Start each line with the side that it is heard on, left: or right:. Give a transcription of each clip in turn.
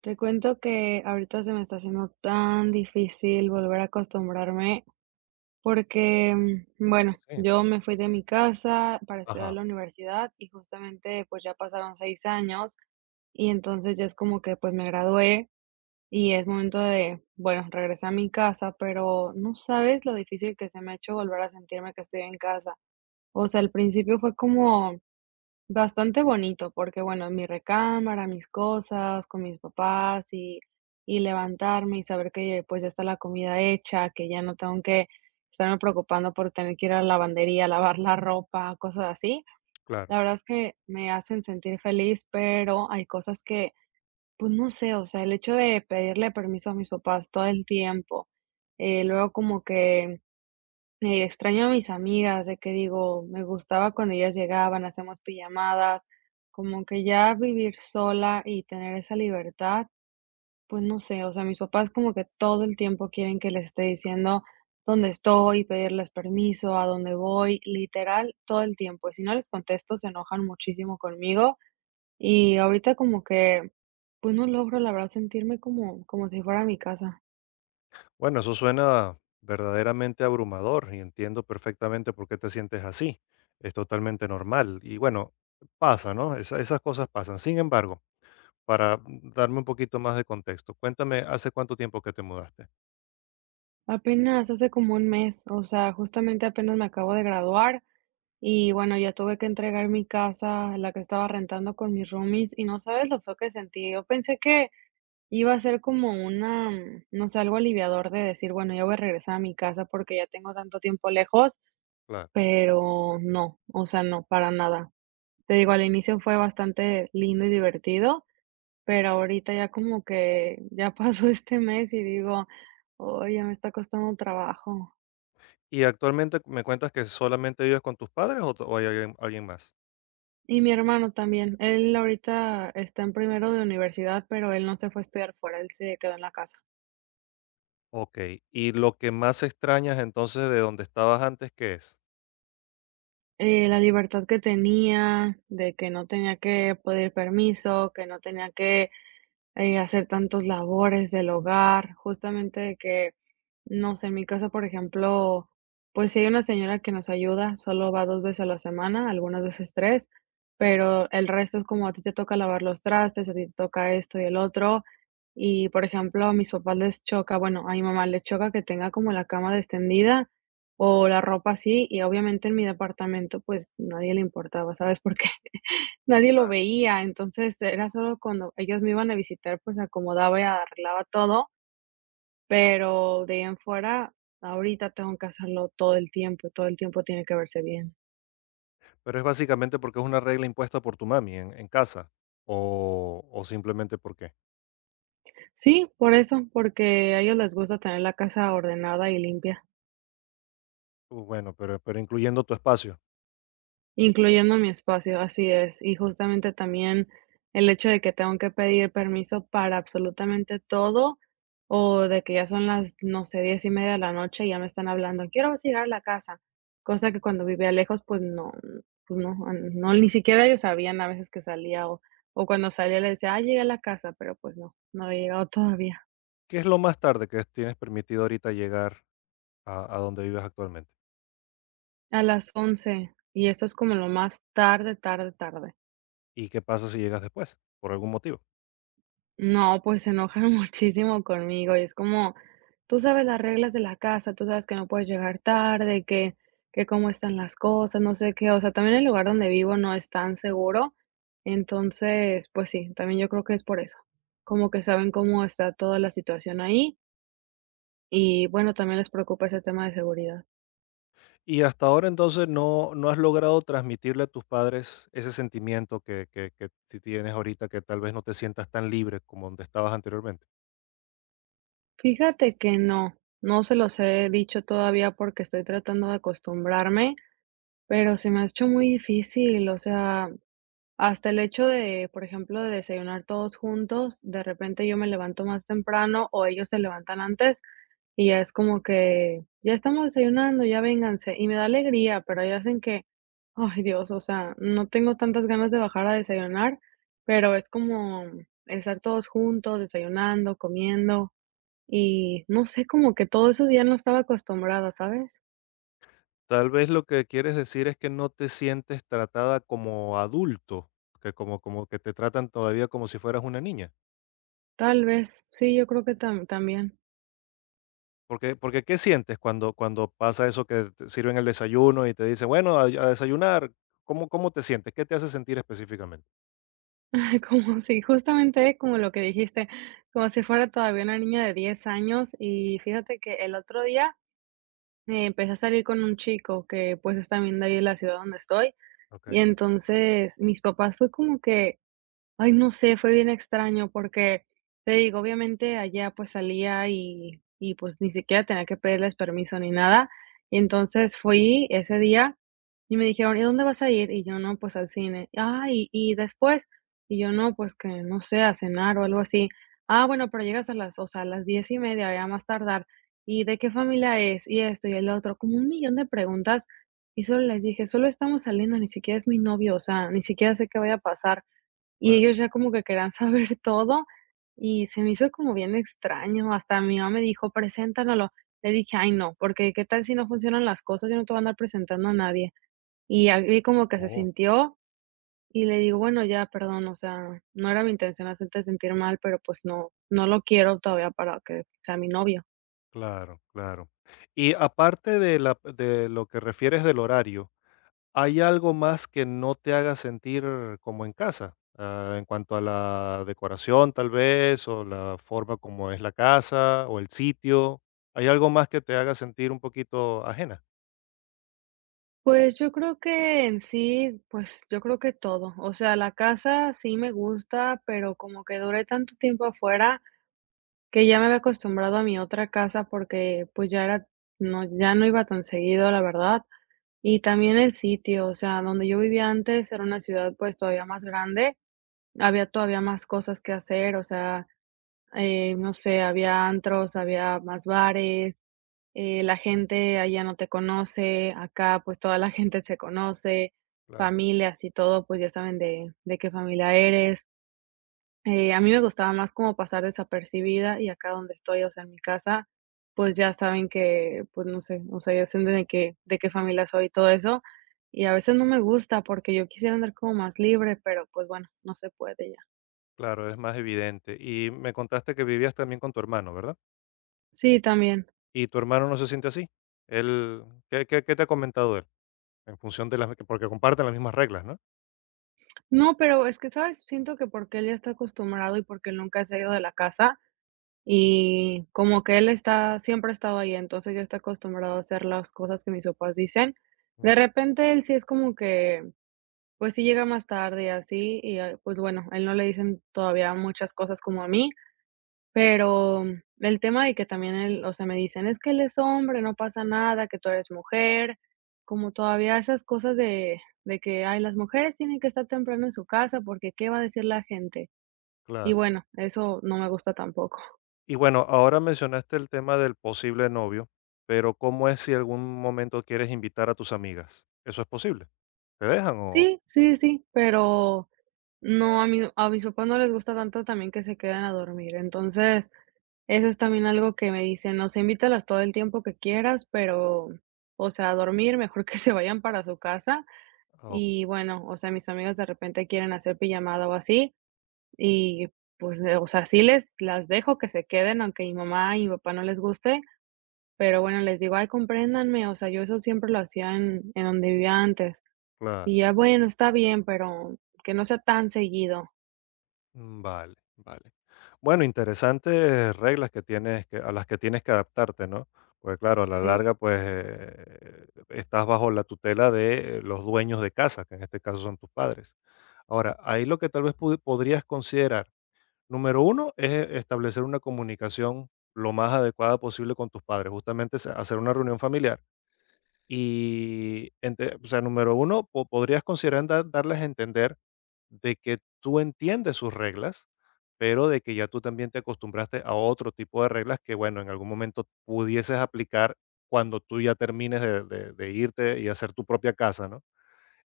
right: Te cuento que ahorita se me está haciendo tan difícil volver a acostumbrarme porque, bueno,
left: Sí,
right: yo me fui de mi casa para estudiar a
left: ajá,
right: la universidad y justamente pues ya pasaron 6 años y entonces ya es como que pues me gradué y es momento de, bueno, regresar a mi casa, pero no sabes lo difícil que se me ha hecho volver a sentirme que estoy en casa. O sea, al principio fue como bastante bonito, porque bueno, mi recámara, mis cosas, con mis papás, y levantarme y saber que pues ya está la comida hecha, que ya no tengo que estarme preocupando por tener que ir a la lavandería, lavar la ropa, cosas así.
left: claro.
right: La verdad es que me hacen sentir feliz, pero hay cosas que, pues no sé, o sea, el hecho de pedirle permiso a mis papás todo el tiempo, luego como que extraño a mis amigas, de que digo, me gustaba cuando ellas llegaban, hacíamos pijamadas, como que ya vivir sola y tener esa libertad, pues no sé, o sea, mis papás como que todo el tiempo quieren que les esté diciendo dónde estoy, pedirles permiso, a dónde voy, literal, todo el tiempo. Y si no les contesto, se enojan muchísimo conmigo y ahorita como que, pues no logro, la verdad, sentirme como, como si fuera mi casa.
left: Bueno, eso suena verdaderamente abrumador y entiendo perfectamente por qué te sientes así. Es totalmente normal. Y bueno, pasa, ¿no? Esas cosas pasan. Sin embargo, para darme un poquito más de contexto, cuéntame, ¿hace cuánto tiempo que te mudaste?
right: Apenas hace como un mes, o sea, justamente apenas me acabo de graduar y bueno, ya tuve que entregar mi casa, la que estaba rentando con mis roomies y no sabes lo feo que sentí. Yo pensé que iba a ser como una, no sé, algo aliviador de decir, bueno, ya voy a regresar a mi casa porque ya tengo tanto tiempo lejos,
left: Claro.
right: pero no, o sea, no, para nada. Te digo, al inicio fue bastante lindo y divertido, pero ahorita ya como que ya pasó este mes y digo, oye, me está costando trabajo.
left: ¿Y actualmente me cuentas que solamente vives con tus padres o o hay alguien, alguien más?
right: Y mi hermano también. Él ahorita está en primero de universidad, pero él no se fue a estudiar fuera, él se quedó en la casa.
left: Ok. ¿Y lo que más extrañas entonces de donde estabas antes, qué es?
right: La libertad que tenía, de que no tenía que pedir permiso, que no tenía que hacer tantos labores del hogar, justamente de que, no sé, en mi casa, por ejemplo, pues sí hay una señora que nos ayuda, solo va dos veces a la semana, algunas veces tres, pero el resto es como a ti te toca lavar los trastes, a ti te toca esto y el otro. Y, por ejemplo, a mis papás les choca, bueno, a mi mamá le choca que tenga como la cama extendida o la ropa así, y obviamente en mi departamento pues nadie le importaba, ¿sabes? Porque nadie lo veía, entonces era solo cuando ellos me iban a visitar, pues acomodaba y arreglaba todo, pero de ahí en fuera, ahorita tengo que hacerlo todo el tiempo tiene que verse bien.
left: Pero es básicamente porque es una regla impuesta por tu mami en casa. O simplemente porque.
right: Sí, por eso, porque a ellos les gusta tener la casa ordenada y limpia.
left: Bueno, pero incluyendo tu espacio.
right: Incluyendo mi espacio, así es. Y justamente también el hecho de que tengo que pedir permiso para absolutamente todo, o de que ya son las, no sé, 10:30 de la noche y ya me están hablando: "¿Quiero vas a llegar a la casa?". Cosa que cuando vivía lejos, pues no, no, ni siquiera ellos sabían a veces que salía, o cuando salía les decía: "Ah, llegué a la casa", pero pues no, no había llegado todavía.
left: ¿Qué es lo más tarde que tienes permitido ahorita llegar a donde vives actualmente?
right: A las 11 y esto es como lo más tarde, tarde, tarde.
left: ¿Y qué pasa si llegas después? Por algún motivo.
right: No, pues se enojan muchísimo conmigo y es como, tú sabes las reglas de la casa, tú sabes que no puedes llegar tarde, que cómo están las cosas, no sé qué, o sea, también el lugar donde vivo no es tan seguro, entonces, pues sí, también yo creo que es por eso, como que saben cómo está toda la situación ahí y bueno, también les preocupa ese tema de seguridad.
left: Y hasta ahora entonces no, no has logrado transmitirle a tus padres ese sentimiento que, tienes ahorita que tal vez no te sientas tan libre como donde estabas anteriormente.
right: Fíjate que no, no se los he dicho todavía porque estoy tratando de acostumbrarme. Pero se me ha hecho muy difícil, o sea, hasta el hecho de, por ejemplo, de desayunar todos juntos, de repente yo me levanto más temprano o ellos se levantan antes y ya es como que ya estamos desayunando, ya vénganse. Y me da alegría, pero hay hacen que, ay Dios, o sea, no tengo tantas ganas de bajar a desayunar, pero es como estar todos juntos, desayunando, comiendo y no sé, como que todo eso ya no estaba acostumbrada, ¿sabes?
left: Tal vez lo que quieres decir es que no te sientes tratada como adulto, que como como que te tratan todavía como si fueras una niña.
right: Tal vez, sí, yo creo que también.
left: Porque porque, ¿qué sientes cuando cuando pasa eso que te sirven el desayuno y te dicen: "Bueno, a desayunar"? ¿Cómo cómo te sientes? ¿Qué te hace sentir específicamente?
right: Como si justamente como lo que dijiste, como si fuera todavía una niña de 10 años. Y fíjate que el otro día, empecé a salir con un chico que, pues, es también de ahí de la ciudad donde estoy. Y
left: Okey,
right: entonces mis papás fue como que ay, no sé, fue bien extraño porque, te digo, obviamente allá, pues, salía pues, ni siquiera tenía que pedirles permiso ni nada. Y entonces, fui ese día y me dijeron: "¿Y dónde vas a ir?". Y yo: "No, pues, al cine". "Ah, ¿y después?". Y yo: "No, pues, que no sé, a cenar o algo así". "Ah, bueno, pero llegas a las, o sea, a las 10:30, ya a más tardar. ¿Y de qué familia es? Y esto y el otro", como un millón de preguntas, y solo les dije: "Solo estamos saliendo, ni siquiera es mi novio, o sea, ni siquiera sé qué vaya a pasar". Y
left: claro.
right: ellos ya como que querían saber todo, y se me hizo como bien extraño, hasta mi mamá me dijo: "Preséntanoslo". Le dije: "Ay, no, porque qué tal si no funcionan las cosas, yo no te voy a andar presentando a nadie". Y ahí como que se
left: Oh,
right: sintió, y le digo: "Bueno, ya, perdón, o sea, no era mi intención hacerte sentir mal, pero, pues, no lo quiero todavía para que sea mi novio".
left: claro, claro. Y aparte de la de lo que refieres del horario, ¿hay algo más que no te haga sentir como en casa? Ah, en cuanto a la decoración, tal vez, o la forma como es la casa, o el sitio. ¿Hay algo más que te haga sentir un poquito ajena?
right: Pues, yo creo que en sí, pues, yo creo que todo. O sea, la casa sí me gusta, pero como que duré tanto tiempo afuera, que ya me había acostumbrado a mi otra casa porque, pues, ya era no, ya no iba tan seguido, la verdad. Y también el sitio, o sea, donde yo vivía antes era una ciudad, pues, todavía más grande, había todavía más cosas que hacer, o sea, no sé, había antros, había más bares, la gente allá no te conoce, acá, pues, toda la gente se conoce,
left: Claro,
right: familias y todo, pues, ya saben de qué familia eres. A mí me gustaba más como pasar desapercibida y acá donde estoy, o sea, en mi casa, pues ya saben que, pues no sé, o sea, ya saben de qué familia soy y todo eso. Y a veces no me gusta porque yo quisiera andar como más libre, pero pues bueno, no se puede ya.
left: claro, es más evidente. Y me contaste que vivías también con tu hermano, ¿verdad?
right: Sí, también.
left: ¿Y tu hermano no se siente así? Él, ¿qué, qué te ha comentado él? En función de las, porque comparten las mismas reglas, ¿no?
right: No, pero es que, ¿sabes? Siento que porque él ya está acostumbrado y porque él nunca se ha ido de la casa y como que él está, siempre ha estado ahí, entonces ya está acostumbrado a hacer las cosas que mis papás dicen.
left: Mm,
right: De repente él sí es como que pues sí llega más tarde y así, y, ah, pues bueno, a él no le dicen todavía muchas cosas como a mí, pero el tema de que también él, o sea, me dicen: "Es que él es hombre, no pasa nada, que tú eres mujer", como todavía esas cosas de que: "Ay, las mujeres tienen que estar temprano en su casa porque, ¿qué va a decir la gente?". Y
left: claro.
right: bueno, eso no me gusta tampoco.
left: Y bueno, ahora mencionaste el tema del posible novio, pero ¿cómo es si algún momento quieres invitar a tus amigas? ¿Eso es posible? ¿Te dejan o...?
right: Sí, sí, sí, pero no, a mí a mis papás no les gusta tanto también que se queden a dormir. Entonces, eso es también algo que me dicen, o sea, invítalas todo el tiempo que quieras, pero, o sea, a dormir, mejor que se vayan para su casa.
left: o-
right: Y bueno, o sea, mis amigas de repente quieren hacer pijamada o así, y pues, o sea, sí les las dejo que se queden, aunque mi mamá y mi papá no les guste, pero bueno, les digo: "Ay, compréndanme", o sea, yo eso siempre lo hacía en donde vivía antes.
left: claro.
right: Y ya, bueno, está bien, pero que no sea tan seguido.
left: Mm, vale, vale. Bueno, interesantes reglas que tienes a las que tienes que adaptarte, ¿no? Porque claro, a la
right: Sí,
left: larga, pues estás bajo la tutela de los dueños de casa, que en este caso son tus padres. Ahora, ahí lo que tal vez podrías considerar. Número uno es establecer una comunicación lo más adecuada posible con tus padres, justamente hacer una reunión familiar. Y, o sea, número uno, podrías considerar darles a entender de que tú entiendes sus reglas, pero de que ya tú también te acostumbraste a otro tipo de reglas que, bueno, en algún momento pudieses aplicar cuando tú ya termines de, de irte y hacer tu propia casa, ¿no?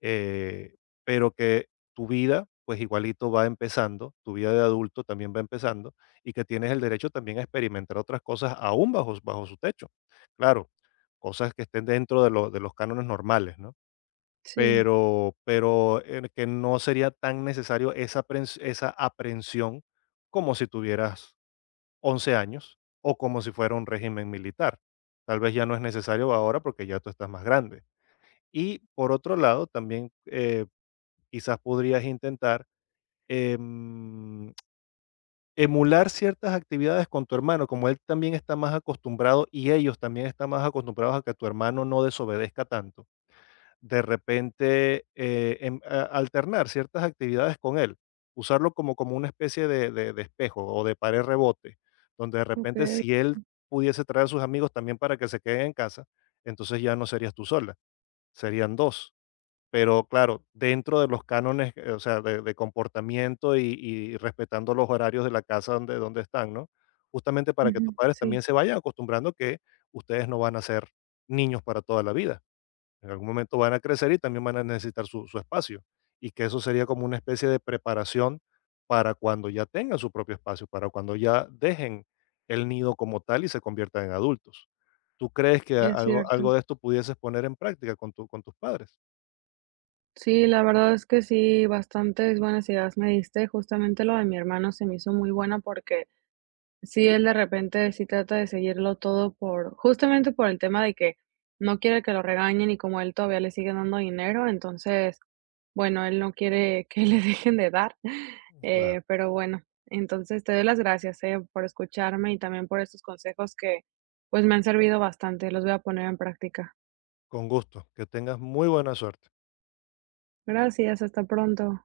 left: eh, pero que tu vida, pues igualito va empezando, tu vida de adulto también va empezando y que tienes el derecho también a experimentar otras cosas aún bajo, bajo su techo. Claro, cosas que estén dentro de, de los cánones normales, ¿no?
right: sí,
left: Pero que no sería tan necesario esa, esa aprensión como si tuvieras 11 años o como si fuera un régimen militar. Tal vez ya no es necesario ahora porque ya tú estás más grande. Y por otro lado, también quizás podrías intentar em, emular ciertas actividades con tu hermano, como él también está más acostumbrado y ellos también están más acostumbrados a que tu hermano no desobedezca tanto. De repente, alternar ciertas actividades con él, usarlo como, como una especie de, de espejo o de pared rebote, donde de repente
right: okey.
left: si él pudiese traer a sus amigos también para que se queden en casa, entonces ya no serías tú sola, serían dos. Pero claro, dentro de los cánones, o sea, de comportamiento y respetando los horarios de la casa donde, donde están, ¿no? Justamente para que
right: Ujú,
left: tus padres
right: sí,
left: también se vayan acostumbrando que ustedes no van a ser niños para toda la vida. En algún momento van a crecer y también van a necesitar su, su espacio. Y que eso sería como una especie de preparación para cuando ya tengan su propio espacio, para cuando ya dejen el nido como tal y se conviertan en adultos. ¿Tú crees que
right: es
left: algo, algo
right: cierto.
left: de esto pudieses poner en práctica con, con tus padres?
right: Sí, la verdad es que sí, bastantes buenas ideas me diste. Justamente lo de mi hermano se me hizo muy buena porque sí, él de repente sí trata de seguirlo todo justamente por el tema de que no quiere que lo regañen y como él todavía le sigue dando dinero, entonces, bueno, él no quiere que le dejen de dar.
left: Claro.
right: Pero bueno, entonces te doy las gracias, por escucharme y también por estos consejos que pues me han servido bastante. Los voy a poner en práctica.
left: Con gusto. Que tengas muy buena suerte.
right: Gracias, hasta pronto.